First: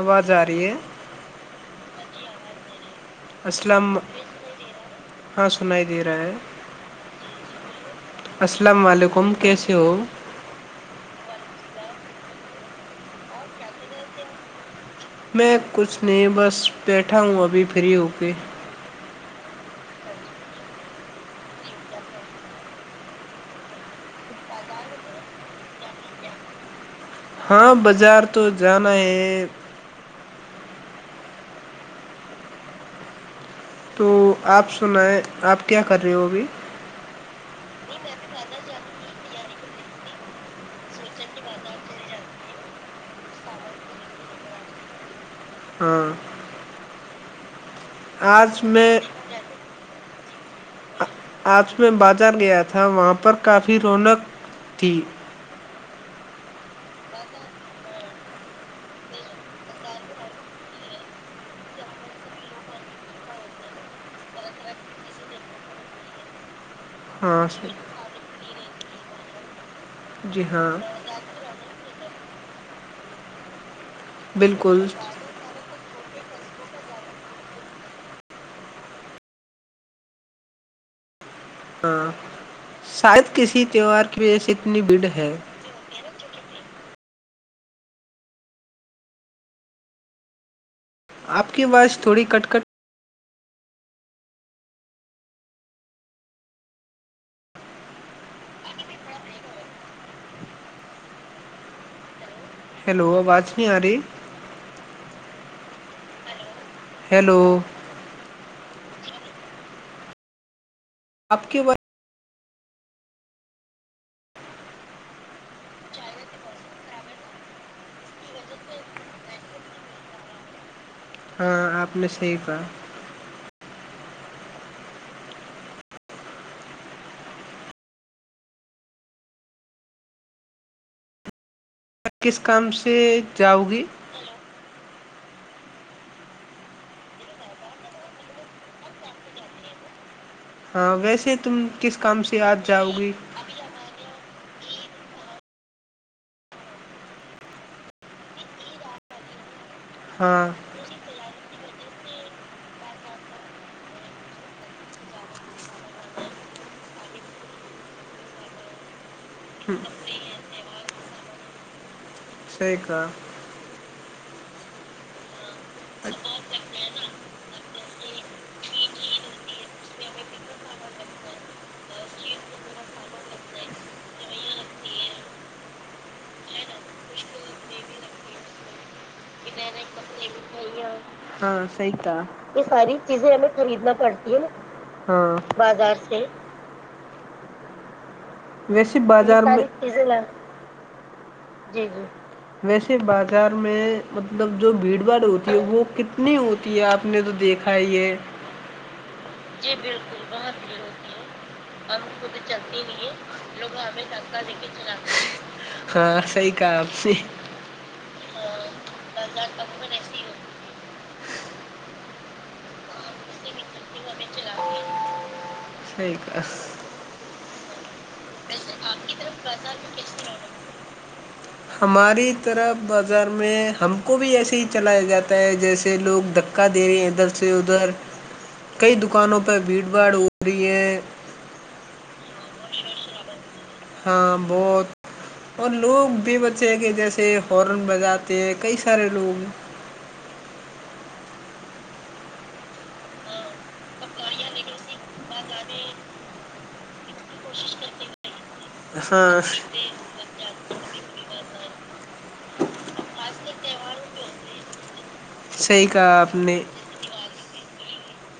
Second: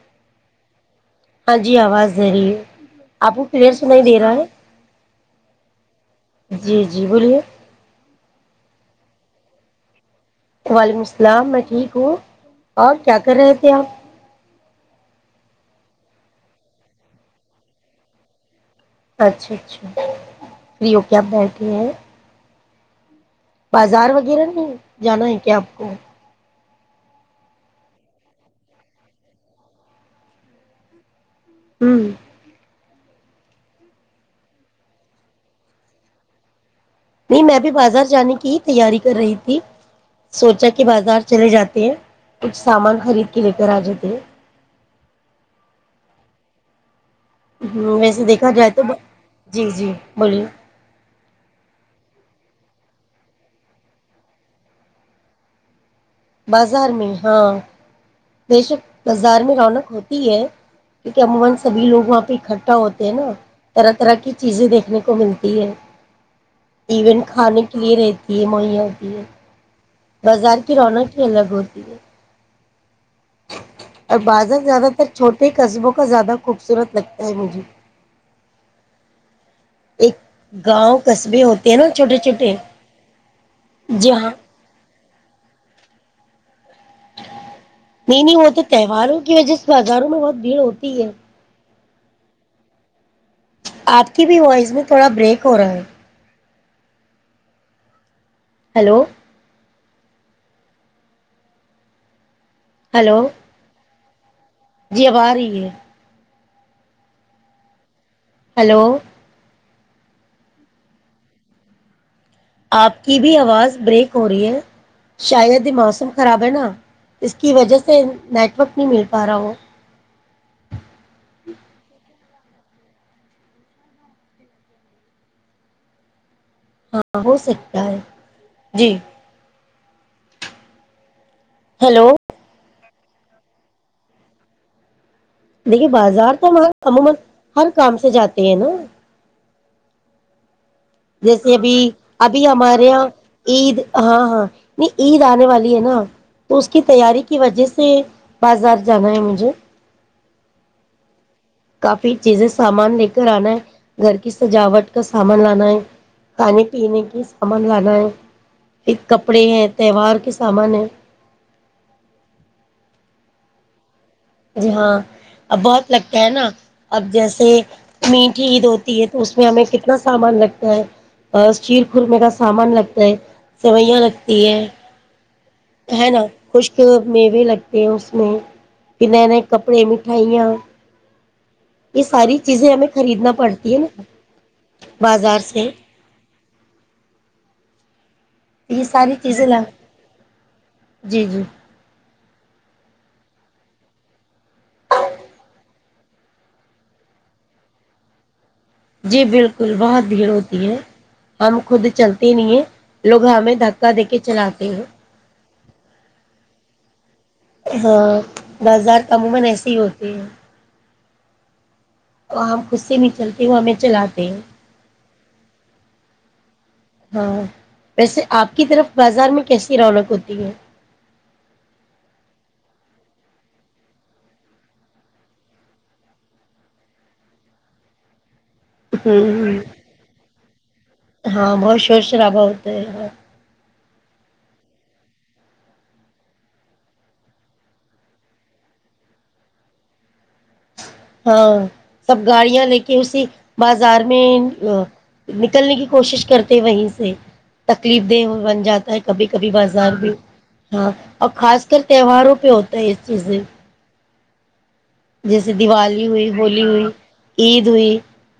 آواز آ رہی ہے ہاں جی آواز ذریع ہے آپ کو کلیئر السلام سنائی دے رہا ہے ہاں سنائی دے رہا ہے جی جی بولیے السلام علیکم حکم کیسے ہو وعلیکم السلام میں ٹھیک ہوں اور کیا کر رہے تھے آپ میں کچھ نہیں بس بیٹھا ہوں ابھی فری ہو کے اچھا اچھا پریو کیاپ بیٹھے ہیں بازار وغیرہ نہیں جانا ہے کیا آپ کو ہاں بازار تو جانا ہے ہوں تو آپ سنائیں آپ کیا کر رہے ہو اگھی نہیں میں بھی بازار جانے کی ہی تیاری کر رہی تھی سوچا کہ بازار چلے جاتے ہیں کچھ سامان خرید کے لے کر آ جاتے ہیں ہاں ہ ویسے دیکھا آج جائے تو میں جی جی بولیے آج میں بازار گیا تھا وہاں پر کافی رونق تھی بازار میں ہاں بےشک بازار میں رونق ہوتی ہے کیکہ عمومن سبھی لوگ وہاں پہ اکٹھا ہوتے ہیں نا طرح طرح کی چیزیں دیکھنے کو ملتی ہیں ایونٹ ہاں کھانے سر، کے لیے رہتی یہ موڑیا ہوتی ہے جی بازار ہاں کی رونق ہی الگ ہوتی ہے اور بازار بالکل زیادہ تر چھوٹے قصبوں کا زیادہ خوبصورت لگتا ہے مجھے ایک گاؤں کس ہاں شاید کسی تہوار کی جہاں وس اتنی بھیڑ ہے ہ [unintelligible] نہیں نہیں وہ تو تہواروں کی وجہ سے بازاروں میں بہت بھیڑ ہوتی ہے آپ کی وااز [unintelligible] تھوڑی کٹ کٹ آپ کی بھی وائس میں تھوڑا بریک ہو رہا ہے ہلو ہیلو ہلو آواز نہیں آ رہی جی اب آ رہی ہے ہیلو ہیلو آپ کیوں بات آپ کی بھی آواز بریک ہو رہی ہے شاید یہ موسم خراب ہے نا اس کی وجہ سے نیٹورک نہیں مل پا رہا ہو ہاں آپ نے صحیح کہا ہاں ہو سکتا ہے جی پ ہیلو کس کم [unintelligible] کہ جاؤ گی [unintelligible] ہاں ویسے جیسے تم ابھی کس کام سے ابھی آج ہمارے جاؤ یہاں گی عید ہاں ہاں نہیں عید آنے والی ہے نا تو اس کی تیاری کی وجہ سے بازار جانا ہے مجھے ہاں کافی چیزیں سامان لے کر آنا ہے گھر کی سجاوٹ کا سامان لانا ہے کھانے پینے کی سامان لانا ہے پھر کپڑے ہیں تہوار کے سامان ہے ش کا [unintelligible] جی ہاں اب بہت لگتا ہے نا اب جیسے میٹھی عید ہوتی ہے تو اس میں ہمیں کتنا سامان لگتا ہے شیر خورمے کا سامان لگتا ہے سیوئیاں لگتی ہے ہے نا خشک میوے لگتے ہیں اس میں کہ نئے نئے کپڑے مٹھائیاں ی یہ ساری یہ چیزیں ہمیں ساری چیزیں خریدنا ہمیں پڑتی ہے خریدنا نا پڑتی ہے نا بازار سے بازار سے [unintelligible] یہ ویسیے ساری بازار چیزیں لا میں ج جی [unintelligible] ویسے بازار میں مطلب جو بھیڑ باڑ ہوتی ہے وہ کتنی ہوتی ہے آپ نے تو دیکھا ہی یہ جی بالکل بہت بھیڑ ہوتی ہے ہم خود چلتے نہیں ہیں لوگوں گ ہاں صحیح [unintelligible] کہ [unintelligible] صح [unintelligible] سحییک ہے [unintelligible] ویسے آپ کی طرف بازار میں کیسی رونق ہوتی ہے ہماری طرف بازار میں ہم کو بھی ایسے ہی چلایا جاتا ہے جیسے لوگ دھکا دے رہے ہیں ادھر سے ادھر کئی دکانوں ہوں پہ بھیڑ بھاڑ ہو رہی ہے شرابا ہوتا ہے [unintelligible] بہت اور لوگ بھی بچے کہ جیسے ہارن بجاتے ہیں کئی سارے لوگ ہاں سب گاڑیاں لے کے اسی بازار میں نکلنے کی کوشش کرتے وہیں سے تکلیف دہ جاتا ہے کبھی ہاں کبھی بازار بھی [unintelligible] ہاں اور خاص کر تہواروں پہ ہوتا ہے اس چیزیں جیسے صحیح دیوالی کہا ہوئی آپ نے ہولی ہوئی عید ہوئی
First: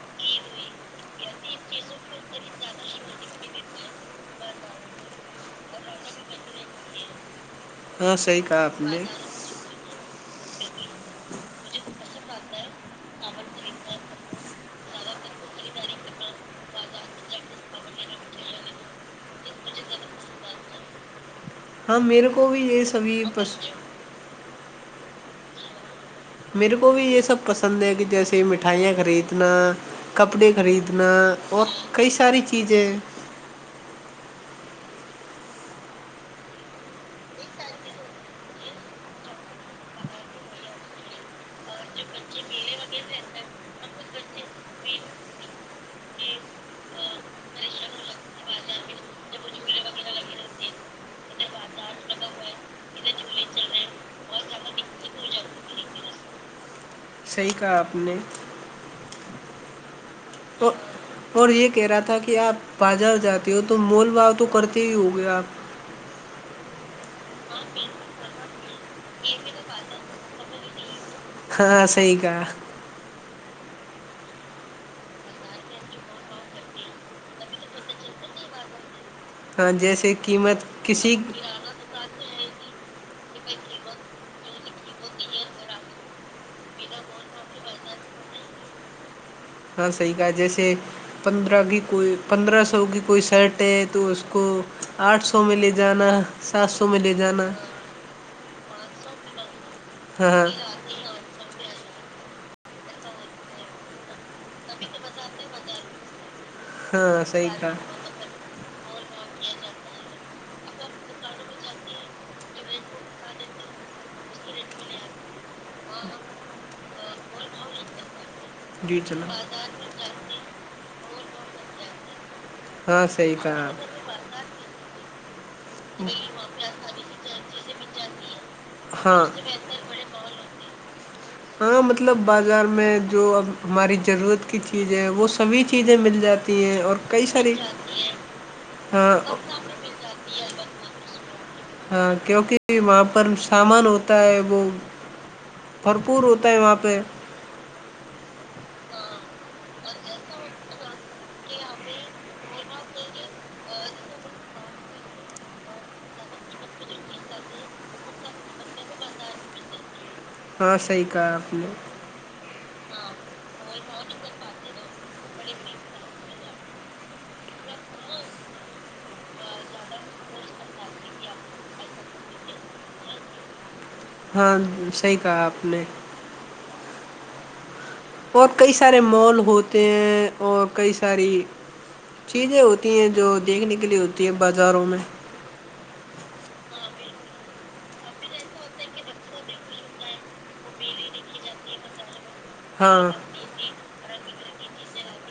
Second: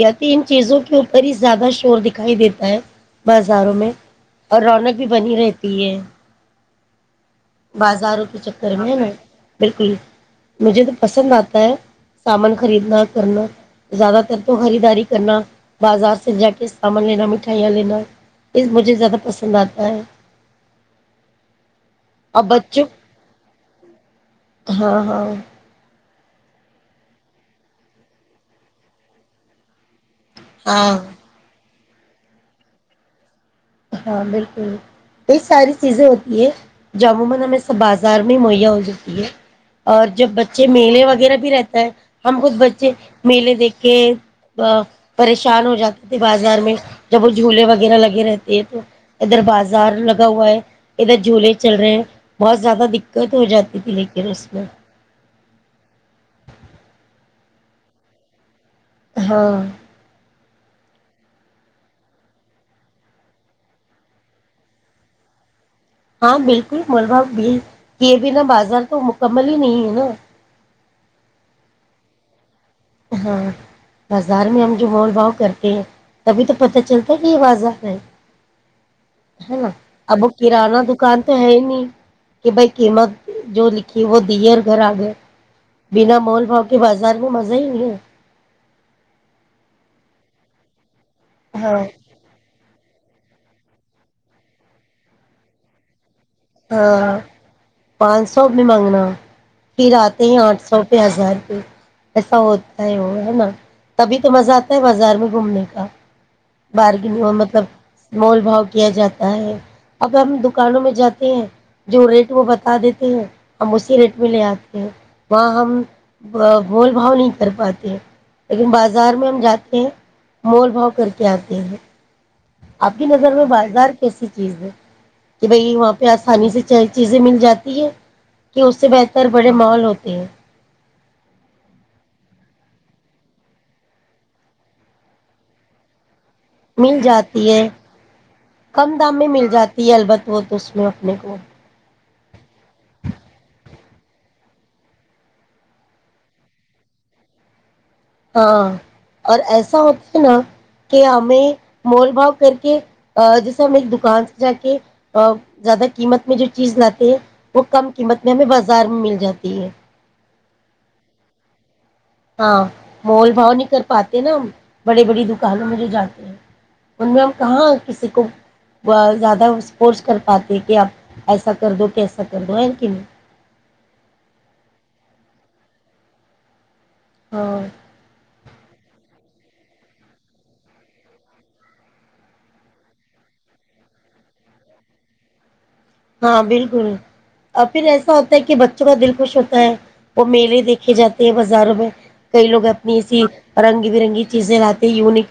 یا تو ان چیزوں کے اوپر ہی زیادہ شور دکھائی دیتا ہے بازاروں میں اور رونق بھی بنی رہتی ہے ہاں بازاروں کے صحیح کہا چکر آپ میں ہے نے نا بالکل ہی مجھے تو پسند آتا ہے سامان خریدنا کرنا زیادہ تر تو خریداری کرنا بازار سے جا کے سامان لینا مٹھائیاں لینا یہ مجھے زیادہ پسند آتا ہے ہاں میرے اور کو بھی یہ بچوں سبھی ہاں ہاں میرے کو بھی یہ سب پسند ہے کہ جیسے مٹھائیاں خریدنا کپڑے ہاں خریدنا اور کئی ساری چیزیں [unintelligible] تو ادھر بازار لگا ہوا ہے ادھر جھولے چل رہے ہیں بہت زیادہ دقت ہو جاتی تھی لیکن اس میں [unintelligible] صحیح کہا آپ نے ہاں [unintelligible] تو اور یہ کہہ رہا تھا کہ آپ بازار جاتے ہو تو مول بھاؤ تو کرتے ہی ہو گئے آپ ہاں بالکل ملبہ یہ بنا بازار تو مکمل ہی نہیں ہے نا [unintelligible] ہاں صحی گ ہاں بازار میں ہم جو مول بھاؤ کرتے ہیں تبھی تو پت چلتا ہے کہ یہ بازار ہے [unintelligible] ہے نا ہاں جیسے اب وہ قیمت کررانہ کسی دکان تو ہے ہی نہیں [unintelligible] کہ بھائی قیمت جو لکھی وہ دی اور گھر آ گئے بنا مول بھاؤ کے بازار میں مز [unintelligible] ج نہیں [unintelligible] ہاں صحی کہ جیسے پندرہ کی ہاں کوئی پندرہ سو کی کوئی شرٹ ہے تو اس کو آٹھ سو میں لے جانا سات سو میں ہاں لے جانا پانچ سو [unintelligible] ک نہیں مانگنا [unintelligible] پھر آتے ہاں ہیں ہاں آٹھ سو پہ ہزار پ [unintelligible] ایسا ہوتا ہے وہ ہے نا تبھی تو مزہ آتا ہے بازار میں گھومنے کا [unintelligible] باہگ ہاں نہیں صحیح مطلب کہا مول بھؤ [unintelligible] کیا جاتا ہے اب ہم دکانوں میں جاتے ہیں جو ریٹ وہ بتا دیتے ہیں ہم اسی ریٹ میں لے آتے ہیں وہاں ہم بھول بھاؤ نہیں کر پاتے [unintelligible] لیکن جی بازار میں چلو ہم جاتے ہیں مول بھاؤ [unintelligible] کیا آتے ہے [unintelligible] آپ کی ہاں نظر صحیح میں کہا بازار آپ کیسی چیز ہے [unintelligible] کہ بھائی وہاں پہ آسانی سے [unintelligible] چیزیں مل جاتی ہیں [unintelligible] کہ اس سے ہاں بہتر بڑے ماحول ہوتے ہیں ہاں مطلب بازار میں جو اب ہماری ضرورت کی چیزیں وہ سبھی چیزیں مل جاتی ہیں اور مل کئی جاتی ساری ہے کم ہاں دام میں مل جاتی ہے البتہ تو تو اس میں اپنے کو ہاں کیونکہ وہاں پر سامان ہوتا ہے وہ بھرپور ہوتا ہے وہاں پہ ہاں اور ایسا ہوتا ہے نا کہ ہمیں مول بھاؤ کر کے جیسے ہم ایک دکان سے جا کے زیادہ قیمت میں جو چیز لاتے ہیں وہ کم قیمت میں ہمیں بازار میں مل جاتی ہے ہاں صحیح کہا آپ نے ہاں مول بھاؤ نہیں کر پاتے نا ہم بڑی بڑی دکانوں میں جو جاتے ہیں ان میں ہم کہاں کسی کو زیادہ سپورس کر پاتے کہ آپ ایسا کر دو کیسا کر دو کہ نہیں ہاں صحی کہا آپ نے ہاں اور کئی سارے مال ہوتے ہیں اور کئی ساری چیزیں ہوتی ہیں جو دیکھنے کے لیئے ہوتی ہیں بازاروں میں ہاں بالکل اور پھر ایسا ہوتا ہے کہ بچوں کا دل خوش ہوتا ہے وہ میلے دیکھے جاتے ہیں بازاروں میں کئی لو اپنی ہاں ایسی رنگی برنگی چیزیں لاتے یونک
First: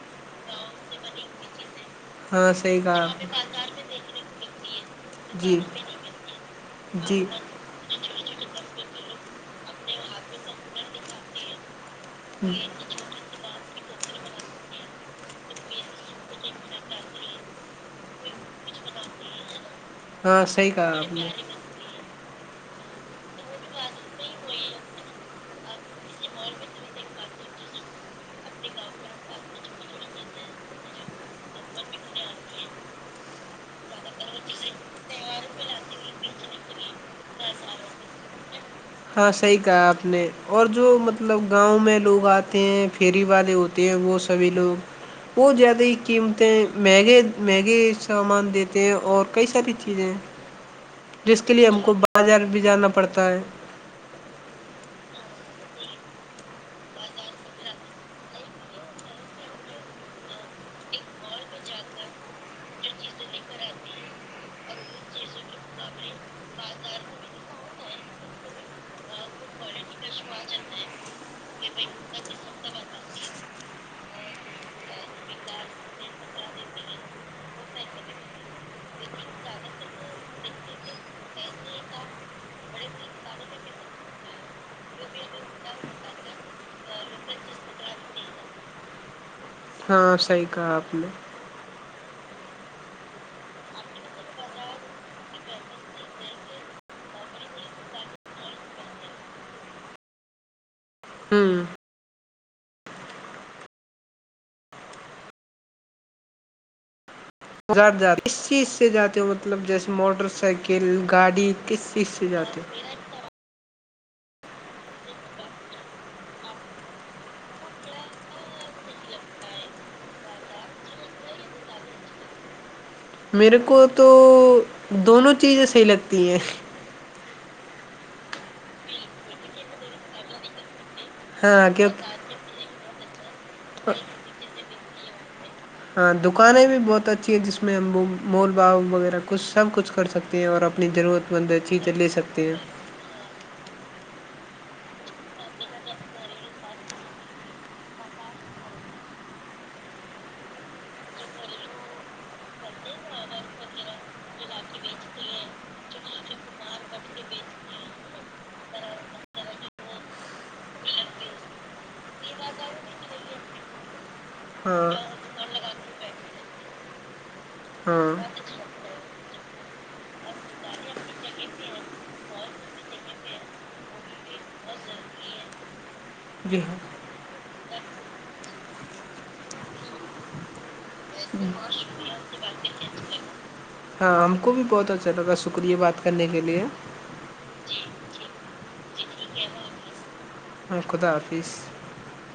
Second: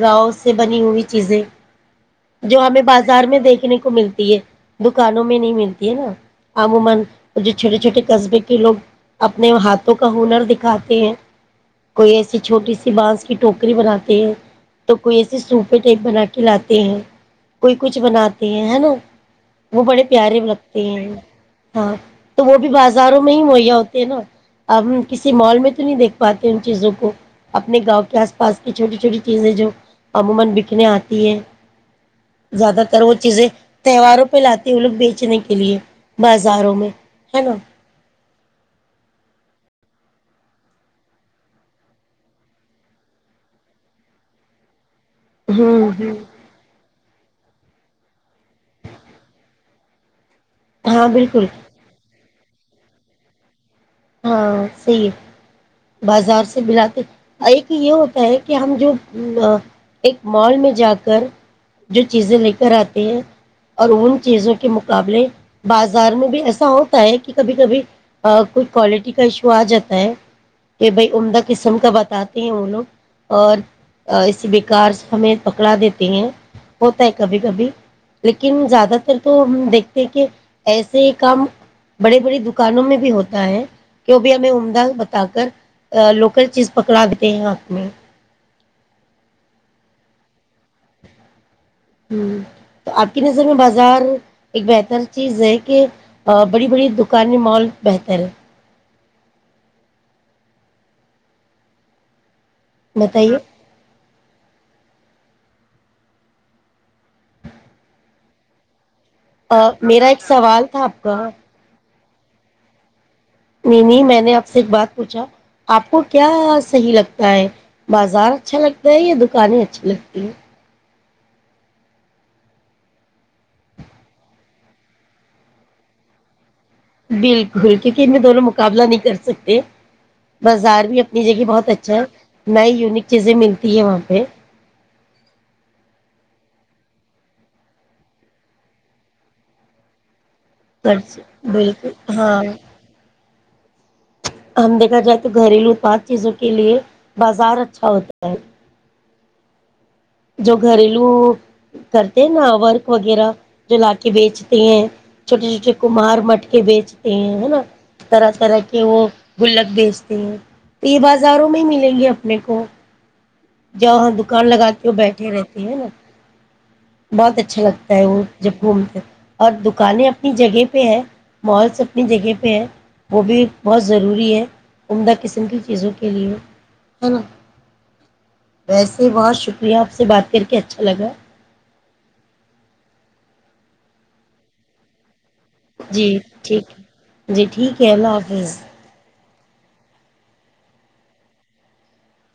گاوں سے بنی ہوئی چیزیں ہیں ہاں جو صحیح ہمیں کہا آپ بازار نے میں دیکھنے کو ملتی ہے دکانوں میں نہیں ملتی ہے نا عموما جو چھوٹے چھوٹے کزبے کہ لوگ اپنے ہاتھوں کا ہنر دکھاتے ہیں سنگنر کوئی ایسی دکھاتے چھوٹی سی بانس ٹوکری بناتے ہیں تو کوئی ایے سوپے ٹائپ بنا کے لاتے ہیں کوئی کچھ بناتے ہیں نا وہ بڑے پیارے ہاں صحیح لگتے کہا ہیں آپ نے ہاں بازاروں میں ہی معیا ہوتے ہیں نا اب کسی مال میں تو نہیں دیکھ پاتے ان چیزوں کو اپنے گاؤں کے اس پاس کی چھوٹی چھوٹی چیزیں جو عموما بکنے اتی ہیں زیادہ کرو وہ چیزیں تیواروں پہ لاتے ہیں وہ لوگ بیچنے کے لیے بازاروں میں ہے نا ہاں صحیح کہا آپ نے اور جو مطلب گاؤں میں لوگ آتے ہیں فھیری والے ہوتے ہیں وہ سبھی لوگ [unintelligible] وہ زیاد ہوں ہی ہوں قیمتیں مہ گ [unintelligible] میگی سامان دیتے ہیں اور کئی ساری چیزیں ہاں جس بالکل کے لیے ہم کو بازار بھی جانا پڑتا ہے ہاں صحی ہے بازار سے ملاتے ایک یہ ہوتا ہے کہ ہم جو ایک مال میں جا کر جو چیزیں لے کر آتے ہیں اور ان چیزوں کے مقابلے بازار میں بھی ایسا ہوتا ہے کہ کبھی کبھی کچھ کوالٹی کا ایشو آ جاتا ہے کہ بھائی عمدہ قسم کا بتاتے ہیں وہ لوگ اور اسے ب کار ہمیں پکڑا دیتے ہیں ہوتا ہے کبھی کبھی لیکن زیادہ تر تو ہم دیکھتے ہیں کہ ایسے ہی کام بڑے بڑی دکانوں میں بھی ہوتا ہے کیوں بھی ہمیں عمدہ بتا کر لوکل چیز پکڑا دیتے ہیں آنکھ میں ہاں صحیح کہا آپ نے ہ تو آپ کی نظر میں بازار ایک بہتر چیز ہے کہ بڑی بڑی دکانیں مال بہتر ہے ہاں [inaudible] بتائیے زر جد چس سے جاتے ہو مطلب جیسے میرا ایک موٹر سوال تھا سائیکل آپ کا گاڑی کس اس سے جاتے نہیں نہیں میں نے آپ سے ایک بات پوچھا آپ کو کیا صحیح لگتا ہے بازار اچھا لگتا ہے یا دکانیں اچھی لگتی ہیں میرے کو تو دونوں چیزیں صحیح لگتی ہیں بالکل کیونکہ ان میں دونوں مقابلہ نہیں کر سکتے بازار بھی نج جے کہ بہت ہاں کیوں اچھا ہے میں یونک [inaudible] [inaudible] چیز م [inaudible] ت ماں پہ [inaudible] ہاں دکانیں بھی بہت اچھی ہے جس میں ہم مول باؤ وغیرہ کچھ سب کچھ کر سکتے [unintelligible] ستے ہیں اور اپنی خرچ۔ ضرورت مند بالکل چیزیں لے ہاں سکتے ہیں [inaudible] ہم دیکھا جائے تو گھریلو اتپاد چیزوں کے لیے بازار اچھا ہوتا ہے [unintelligible] جو گھریلو کرتے ہیں نا ورک وغیرہ جو لا کے بیچتے ہیں چھوٹے چھوٹے کمہار مٹ کے بیچتے ہیں نا طرح طرح کے وہ گلک بیچتے ہیں تو یہ بازاروں میں ہی ملیں گے اپنے کو [unintelligible] ج وہاں دکان ہاں لگاتے بیٹھے رہتے ہیں ہے نا بہت اچھا لگتا ہے ہاں وہ جب گھومتے اور دکانیں اپنی جگہ پہ ہے مالس اپنی جگہ پہ ہے وہ بھی بہت ضروری ہے عمدہ قسم کی چیزوں کے لیے جی ہے نا [unintelligible] ویسے وہاں شکریہ آپ سے بات کر کے اچھا لگا [unintelligible] ہاں ہم کو بھی بہت اچھا لگا [unintelligible] جی کرنے کے ٹھیک لیے ہے جی ٹھیک ہے اللہ حافظ [unintelligible] خدا حافظ [unintelligible]